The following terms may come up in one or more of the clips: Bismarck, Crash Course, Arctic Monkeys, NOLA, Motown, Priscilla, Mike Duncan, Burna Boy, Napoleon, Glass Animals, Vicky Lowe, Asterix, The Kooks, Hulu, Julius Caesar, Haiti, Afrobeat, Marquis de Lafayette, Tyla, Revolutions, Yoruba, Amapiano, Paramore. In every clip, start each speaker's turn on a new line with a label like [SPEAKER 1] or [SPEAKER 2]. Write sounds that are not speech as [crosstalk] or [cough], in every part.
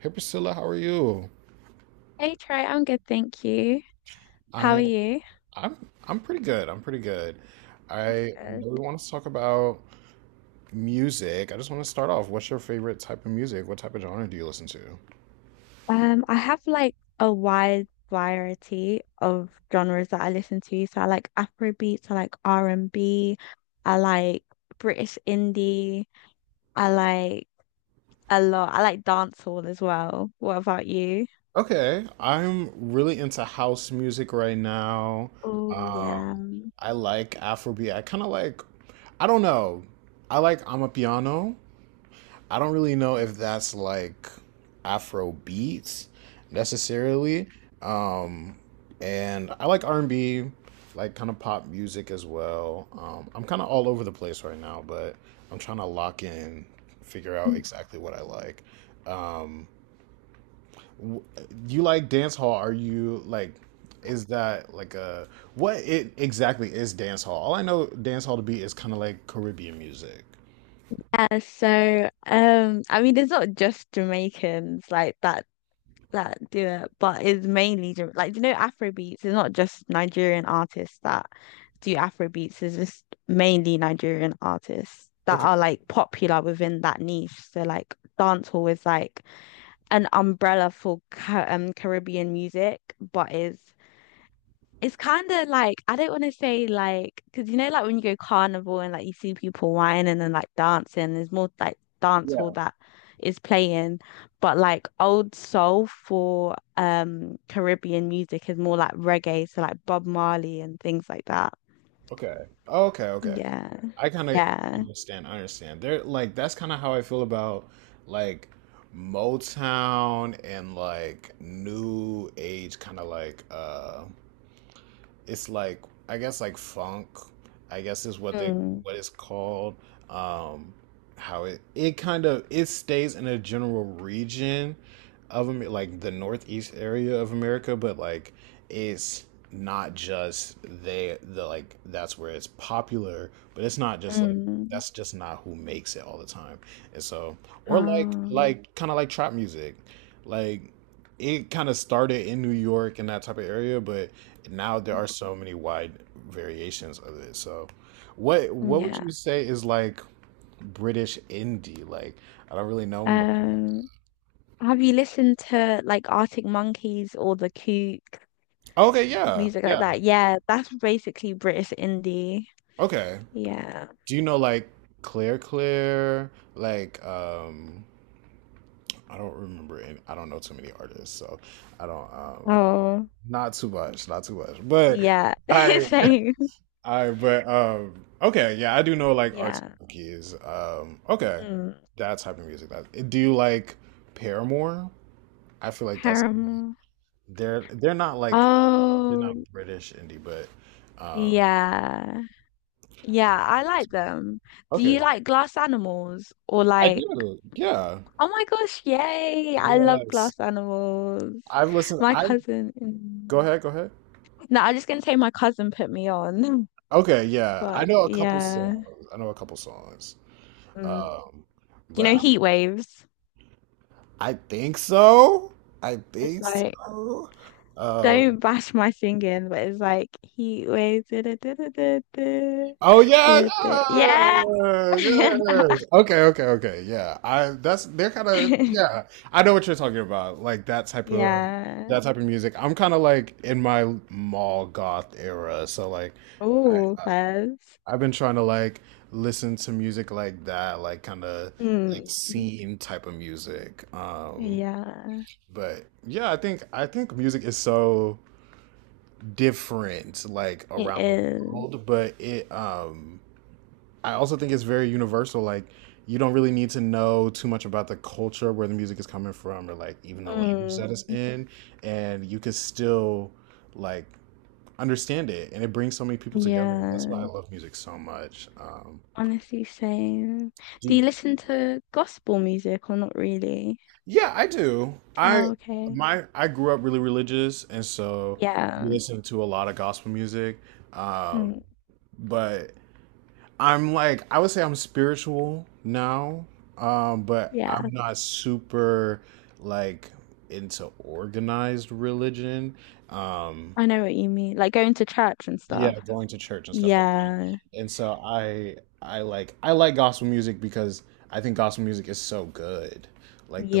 [SPEAKER 1] Hey Priscilla, how are you?
[SPEAKER 2] Hey Trey, I'm good, thank you. How are
[SPEAKER 1] I'm
[SPEAKER 2] you?
[SPEAKER 1] I'm I'm pretty good. I'm pretty good.
[SPEAKER 2] That's
[SPEAKER 1] I
[SPEAKER 2] good.
[SPEAKER 1] know we want to talk about music. I just want to start off. What's your favorite type of music? What type of genre do you listen to?
[SPEAKER 2] I have like a wide variety of genres that I listen to. So I like Afrobeats, I like r and B. I like British indie, I like a lot. I like dancehall as well. What about you?
[SPEAKER 1] Okay, I'm really into house music right now.
[SPEAKER 2] Oh
[SPEAKER 1] Um,
[SPEAKER 2] yeah.
[SPEAKER 1] I like Afrobeat. I kind of like, I don't know. I like Amapiano. I don't really know if that's like Afro beats necessarily. Um, and I like R and B, like kind of pop music as well. I'm kind of all over the place right now, but I'm trying to lock in, figure out exactly what I like. Um, you like dance hall? Are you like? Is that like a what it exactly is dance hall? All I know dance hall to be is kind of like Caribbean music.
[SPEAKER 2] Yeah, so I mean, it's not just Jamaicans like that do it, but it's mainly like you know Afrobeats. It's not just Nigerian artists that do Afrobeats. It's just mainly Nigerian artists that
[SPEAKER 1] Okay.
[SPEAKER 2] are like popular within that niche. So like dancehall is like an umbrella for Ca Caribbean music, but is it's kind of like I don't want to say like because you know like when you go carnival and like you see people whining and then like dancing, there's more like dance hall that is playing, but like old soul for Caribbean music is more like reggae, so like Bob Marley and things like that.
[SPEAKER 1] Okay. Oh, okay, okay, okay.
[SPEAKER 2] Yeah,
[SPEAKER 1] I kind of
[SPEAKER 2] yeah.
[SPEAKER 1] understand. I understand. They're like that's kind of how I feel about like Motown and like new age kind of like it's like I guess like funk, I guess is what they
[SPEAKER 2] Mm.
[SPEAKER 1] what it's called. Um, how it kind of it stays in a general region of Amer- like the northeast area of America, but like it's not just they the like that's where it's popular, but it's not just like
[SPEAKER 2] Mm.
[SPEAKER 1] that's just not who makes it all the time. And so or
[SPEAKER 2] Um,
[SPEAKER 1] like kind of like trap music. Like it kind of started in New York and that type of area, but now there are so many wide variations of it. So, what would
[SPEAKER 2] yeah.
[SPEAKER 1] you say is like British indie? Like, I don't really know much.
[SPEAKER 2] Um, have you listened to like Arctic Monkeys or The Kook?
[SPEAKER 1] Okay, yeah,
[SPEAKER 2] Music like
[SPEAKER 1] yeah.
[SPEAKER 2] that. Yeah, that's basically British indie.
[SPEAKER 1] Okay.
[SPEAKER 2] Yeah.
[SPEAKER 1] Do you know like Clear? Like, I don't remember. Any, I don't know too many artists, so I don't.
[SPEAKER 2] Oh,
[SPEAKER 1] Not too much, not too much. But
[SPEAKER 2] yeah.
[SPEAKER 1] I,
[SPEAKER 2] [laughs] Same.
[SPEAKER 1] but okay, yeah, I do know like arts
[SPEAKER 2] Yeah.
[SPEAKER 1] monkeys. Okay,
[SPEAKER 2] Mm.
[SPEAKER 1] that type of music. That do you like Paramore? I feel like that's
[SPEAKER 2] Paramore.
[SPEAKER 1] they're not like they're not
[SPEAKER 2] Oh,
[SPEAKER 1] British indie, but uh,
[SPEAKER 2] yeah. Yeah, I like them. Do you
[SPEAKER 1] okay,
[SPEAKER 2] like glass animals or
[SPEAKER 1] I
[SPEAKER 2] like?
[SPEAKER 1] do. Yeah,
[SPEAKER 2] Oh my gosh, yay! I love
[SPEAKER 1] yes.
[SPEAKER 2] glass animals.
[SPEAKER 1] I've listened.
[SPEAKER 2] My
[SPEAKER 1] I
[SPEAKER 2] cousin. Mm.
[SPEAKER 1] go ahead, go ahead.
[SPEAKER 2] No, I'm just gonna say my cousin put me on. [laughs]
[SPEAKER 1] Okay, yeah, I
[SPEAKER 2] But
[SPEAKER 1] know a couple
[SPEAKER 2] yeah.
[SPEAKER 1] songs. I know a couple songs.
[SPEAKER 2] Mm.
[SPEAKER 1] Um,
[SPEAKER 2] Do you
[SPEAKER 1] but
[SPEAKER 2] know heat waves?
[SPEAKER 1] I think so. I
[SPEAKER 2] It's
[SPEAKER 1] think
[SPEAKER 2] like,
[SPEAKER 1] so. Um,
[SPEAKER 2] don't bash my singing, but it's like heat waves. Da- da- da- da- da- da-
[SPEAKER 1] Oh yeah,
[SPEAKER 2] da- da- Yeah.
[SPEAKER 1] yeah,
[SPEAKER 2] [laughs]
[SPEAKER 1] yes. Okay, okay, okay. Yeah, I that's they're kind of yeah. I know what you're talking about, like
[SPEAKER 2] Yeah.
[SPEAKER 1] that type of music. I'm kind of like in my mall goth era, so like I,
[SPEAKER 2] Oh,
[SPEAKER 1] I
[SPEAKER 2] Fez.
[SPEAKER 1] I've been trying to like listen to music like that, like kind of like
[SPEAKER 2] Mm.
[SPEAKER 1] scene type of music.
[SPEAKER 2] Yeah.
[SPEAKER 1] But yeah, I think music is so different, like
[SPEAKER 2] It
[SPEAKER 1] around the
[SPEAKER 2] is.
[SPEAKER 1] world, but it. I also think it's very universal. Like, you don't really need to know too much about the culture where the music is coming from, or like even the language
[SPEAKER 2] Mm.
[SPEAKER 1] that it's in, and you can still like understand it. And it brings so many people together. That's why I
[SPEAKER 2] Yeah.
[SPEAKER 1] love music so much.
[SPEAKER 2] Honestly, same. Do
[SPEAKER 1] Do-
[SPEAKER 2] you listen to gospel music or not really?
[SPEAKER 1] yeah, I do. I
[SPEAKER 2] Oh, okay.
[SPEAKER 1] my I grew up really religious, and so we
[SPEAKER 2] Yeah.
[SPEAKER 1] listened to a lot of gospel music. Um,
[SPEAKER 2] Mm.
[SPEAKER 1] but I'm like I would say I'm spiritual now, but I'm
[SPEAKER 2] Yeah.
[SPEAKER 1] not super like into organized religion. Um,
[SPEAKER 2] I know what you mean. Like going to church and
[SPEAKER 1] yeah,
[SPEAKER 2] stuff.
[SPEAKER 1] going to church and stuff like
[SPEAKER 2] Yeah.
[SPEAKER 1] that. And so I like gospel music because I think gospel music is so good. Like the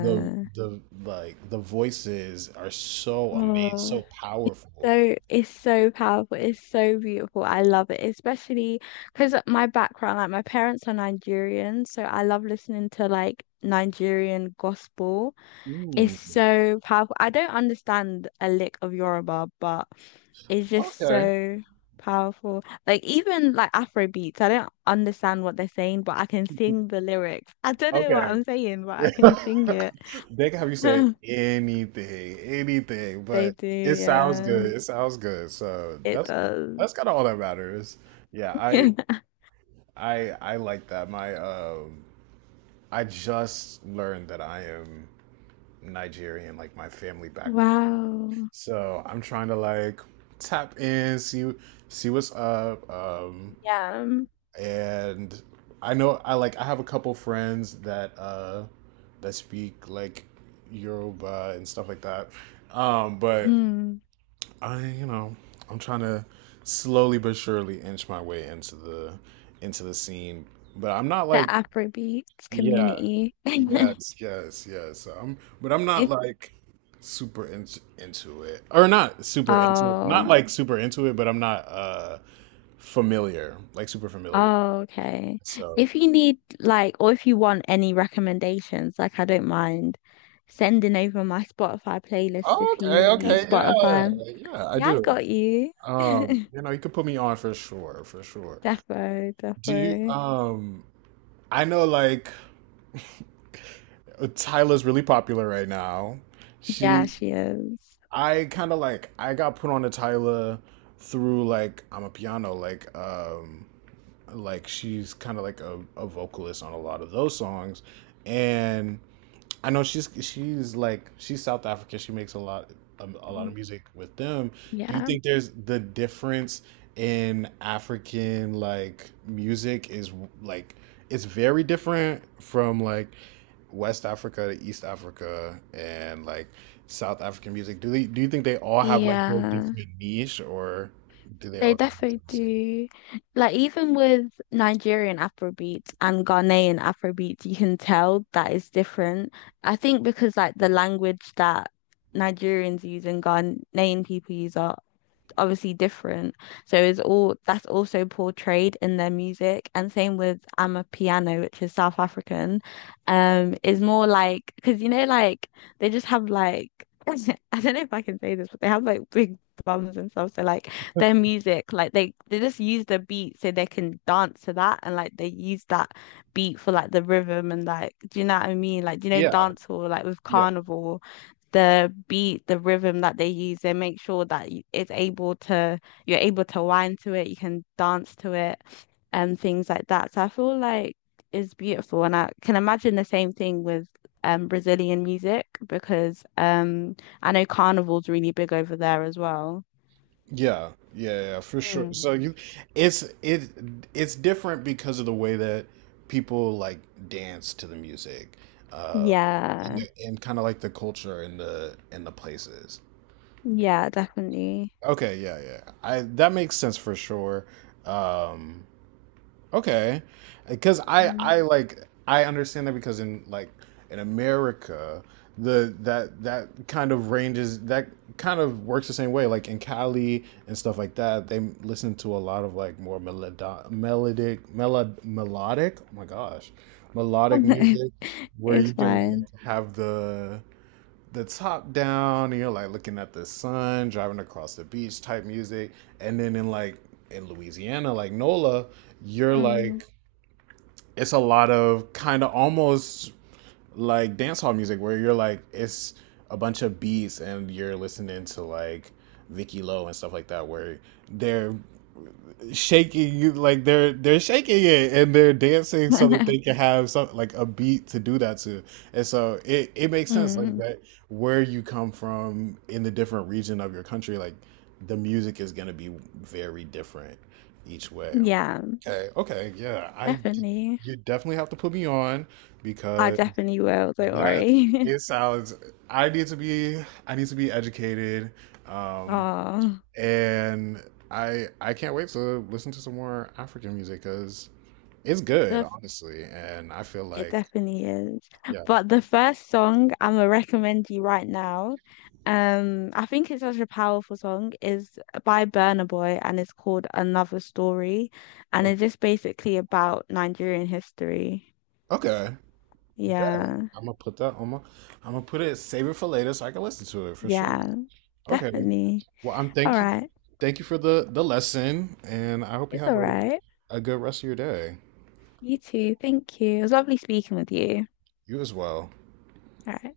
[SPEAKER 1] the the like the voices are so amazing,
[SPEAKER 2] Oh.
[SPEAKER 1] so powerful.
[SPEAKER 2] So it's so powerful. It's so beautiful. I love it, especially because my background, like my parents are Nigerian, so I love listening to like Nigerian gospel. It's
[SPEAKER 1] Mm,
[SPEAKER 2] so powerful. I don't understand a lick of Yoruba, but it's just
[SPEAKER 1] okay.
[SPEAKER 2] so powerful. Like even like Afro beats, I don't understand what they're saying, but I can sing the lyrics. I don't know what
[SPEAKER 1] Okay.
[SPEAKER 2] I'm saying, but I can
[SPEAKER 1] [laughs]
[SPEAKER 2] sing it.
[SPEAKER 1] they can have you say
[SPEAKER 2] [laughs]
[SPEAKER 1] anything, anything,
[SPEAKER 2] They
[SPEAKER 1] but
[SPEAKER 2] do,
[SPEAKER 1] it sounds
[SPEAKER 2] yeah.
[SPEAKER 1] good. It sounds good. So
[SPEAKER 2] It does.
[SPEAKER 1] that's kind of all that matters. Yeah, I
[SPEAKER 2] [laughs]
[SPEAKER 1] I I like that. My I just learned that I am Nigerian, like my family background.
[SPEAKER 2] Wow.
[SPEAKER 1] So I'm trying to like tap in, see what's up.
[SPEAKER 2] Yeah. Um,
[SPEAKER 1] And I know I like I have a couple friends that that speak like Yoruba and stuff like that. But
[SPEAKER 2] mm,
[SPEAKER 1] I, you know, I'm trying to slowly but surely inch my way into the scene. But I'm not
[SPEAKER 2] the
[SPEAKER 1] like
[SPEAKER 2] Afrobeats
[SPEAKER 1] yeah,
[SPEAKER 2] community. [laughs]
[SPEAKER 1] yes, yes, yes. But I'm not
[SPEAKER 2] If
[SPEAKER 1] like super into it or not super into it. Not
[SPEAKER 2] oh,
[SPEAKER 1] like super into it, but I'm not familiar, like super familiar.
[SPEAKER 2] oh, okay.
[SPEAKER 1] So.
[SPEAKER 2] If you need like, or if you want any recommendations, like I don't mind sending over my Spotify playlist if
[SPEAKER 1] Okay,
[SPEAKER 2] you use
[SPEAKER 1] okay, yeah,
[SPEAKER 2] Spotify.
[SPEAKER 1] yeah, I
[SPEAKER 2] Yeah, I
[SPEAKER 1] do.
[SPEAKER 2] got you. [laughs]
[SPEAKER 1] You know, you could put me on for sure, for sure.
[SPEAKER 2] Defo, defo.
[SPEAKER 1] Do you, I know like Tyla's really popular right now. She,
[SPEAKER 2] Yeah, she is.
[SPEAKER 1] I kind of like, I got put on to Tyla through like, I'm a piano, like she's kind of like a vocalist on a lot of those songs. And I know she's like she's South African. She makes a lot of music with them. Do you
[SPEAKER 2] Yeah.
[SPEAKER 1] think there's the difference in African like music is like it's very different from like West Africa to East Africa and like South African music? Do they do you think they all have like their
[SPEAKER 2] Yeah.
[SPEAKER 1] different niche or do they
[SPEAKER 2] They
[SPEAKER 1] all?
[SPEAKER 2] definitely do. Like even with Nigerian Afrobeats and Ghanaian Afrobeats, you can tell that it's different. I think because like the language that Nigerians use and Ghanaian people use are obviously different. So it's all that's also portrayed in their music. And same with Amapiano, which is South African, is more like because you know, like they just have like [laughs] I don't know if I can say this, but they have like big bums and stuff. So like their music, like they just use the beat so they can dance to that, and like they use that beat for like the rhythm and like, do you know what I mean? Like do you know
[SPEAKER 1] Yeah,
[SPEAKER 2] dance hall like with
[SPEAKER 1] yeah.
[SPEAKER 2] carnival the beat, the rhythm that they use, and make sure that it's able to, you're able to whine to it, you can dance to it, and things like that. So I feel like it's beautiful, and I can imagine the same thing with Brazilian music because I know carnival's really big over there as well.
[SPEAKER 1] Yeah, yeah, yeah, yeah, for sure.
[SPEAKER 2] Mm.
[SPEAKER 1] So you, it's it it's different because of the way that people like dance to the music, uh, and,
[SPEAKER 2] Yeah,
[SPEAKER 1] and kind of like the culture and the places.
[SPEAKER 2] yeah, definitely.
[SPEAKER 1] Okay, yeah, yeah. I that makes sense for sure. Um, okay, because
[SPEAKER 2] Mm.
[SPEAKER 1] I like I understand that because in like in America the that that kind of ranges that kind of works the same way like in Cali and stuff like that they listen to a lot of like more melodic oh my gosh melodic music
[SPEAKER 2] [laughs]
[SPEAKER 1] where you
[SPEAKER 2] It's
[SPEAKER 1] can
[SPEAKER 2] fine.
[SPEAKER 1] like have the top down, you know, like looking at the sun, driving across the beach type music. And then in like in Louisiana, like NOLA, you're
[SPEAKER 2] Mm.
[SPEAKER 1] like it's a lot of kind of almost like dancehall music where you're like it's a bunch of beats and you're listening to like Vicky Lowe and stuff like that where they're shaking you like they're shaking it and they're dancing so that they can
[SPEAKER 2] [laughs]
[SPEAKER 1] have some like a beat to do that to and so it makes sense like
[SPEAKER 2] Mm.
[SPEAKER 1] that where you come from in the different region of your country like the music is going to be very different each way
[SPEAKER 2] Yeah,
[SPEAKER 1] okay okay yeah I
[SPEAKER 2] definitely.
[SPEAKER 1] you definitely have to put me on
[SPEAKER 2] I
[SPEAKER 1] because
[SPEAKER 2] definitely will, don't
[SPEAKER 1] that
[SPEAKER 2] worry.
[SPEAKER 1] it
[SPEAKER 2] [laughs]
[SPEAKER 1] sounds. I need to be. I need to be educated, um,
[SPEAKER 2] Oh,
[SPEAKER 1] and I can't wait to listen to some more African music because it's
[SPEAKER 2] the
[SPEAKER 1] good,
[SPEAKER 2] f-
[SPEAKER 1] honestly. And I feel
[SPEAKER 2] it
[SPEAKER 1] like
[SPEAKER 2] definitely is.
[SPEAKER 1] yeah.
[SPEAKER 2] But the first song I'm gonna recommend you right now, I think it's such a powerful song, is by Burna Boy and it's called Another Story. And it's just basically about Nigerian history.
[SPEAKER 1] Okay. Yeah.
[SPEAKER 2] Yeah.
[SPEAKER 1] I'm gonna put that on my. I'm gonna put it. Save it for later so I can listen to it for sure.
[SPEAKER 2] Yeah,
[SPEAKER 1] Okay.
[SPEAKER 2] definitely.
[SPEAKER 1] Well, I'm
[SPEAKER 2] All
[SPEAKER 1] thank you.
[SPEAKER 2] right.
[SPEAKER 1] Thank you for the lesson, and I hope you
[SPEAKER 2] It's
[SPEAKER 1] have
[SPEAKER 2] all right.
[SPEAKER 1] a good rest of your day.
[SPEAKER 2] You too. Thank you. It was lovely speaking with you.
[SPEAKER 1] You as well.
[SPEAKER 2] All right.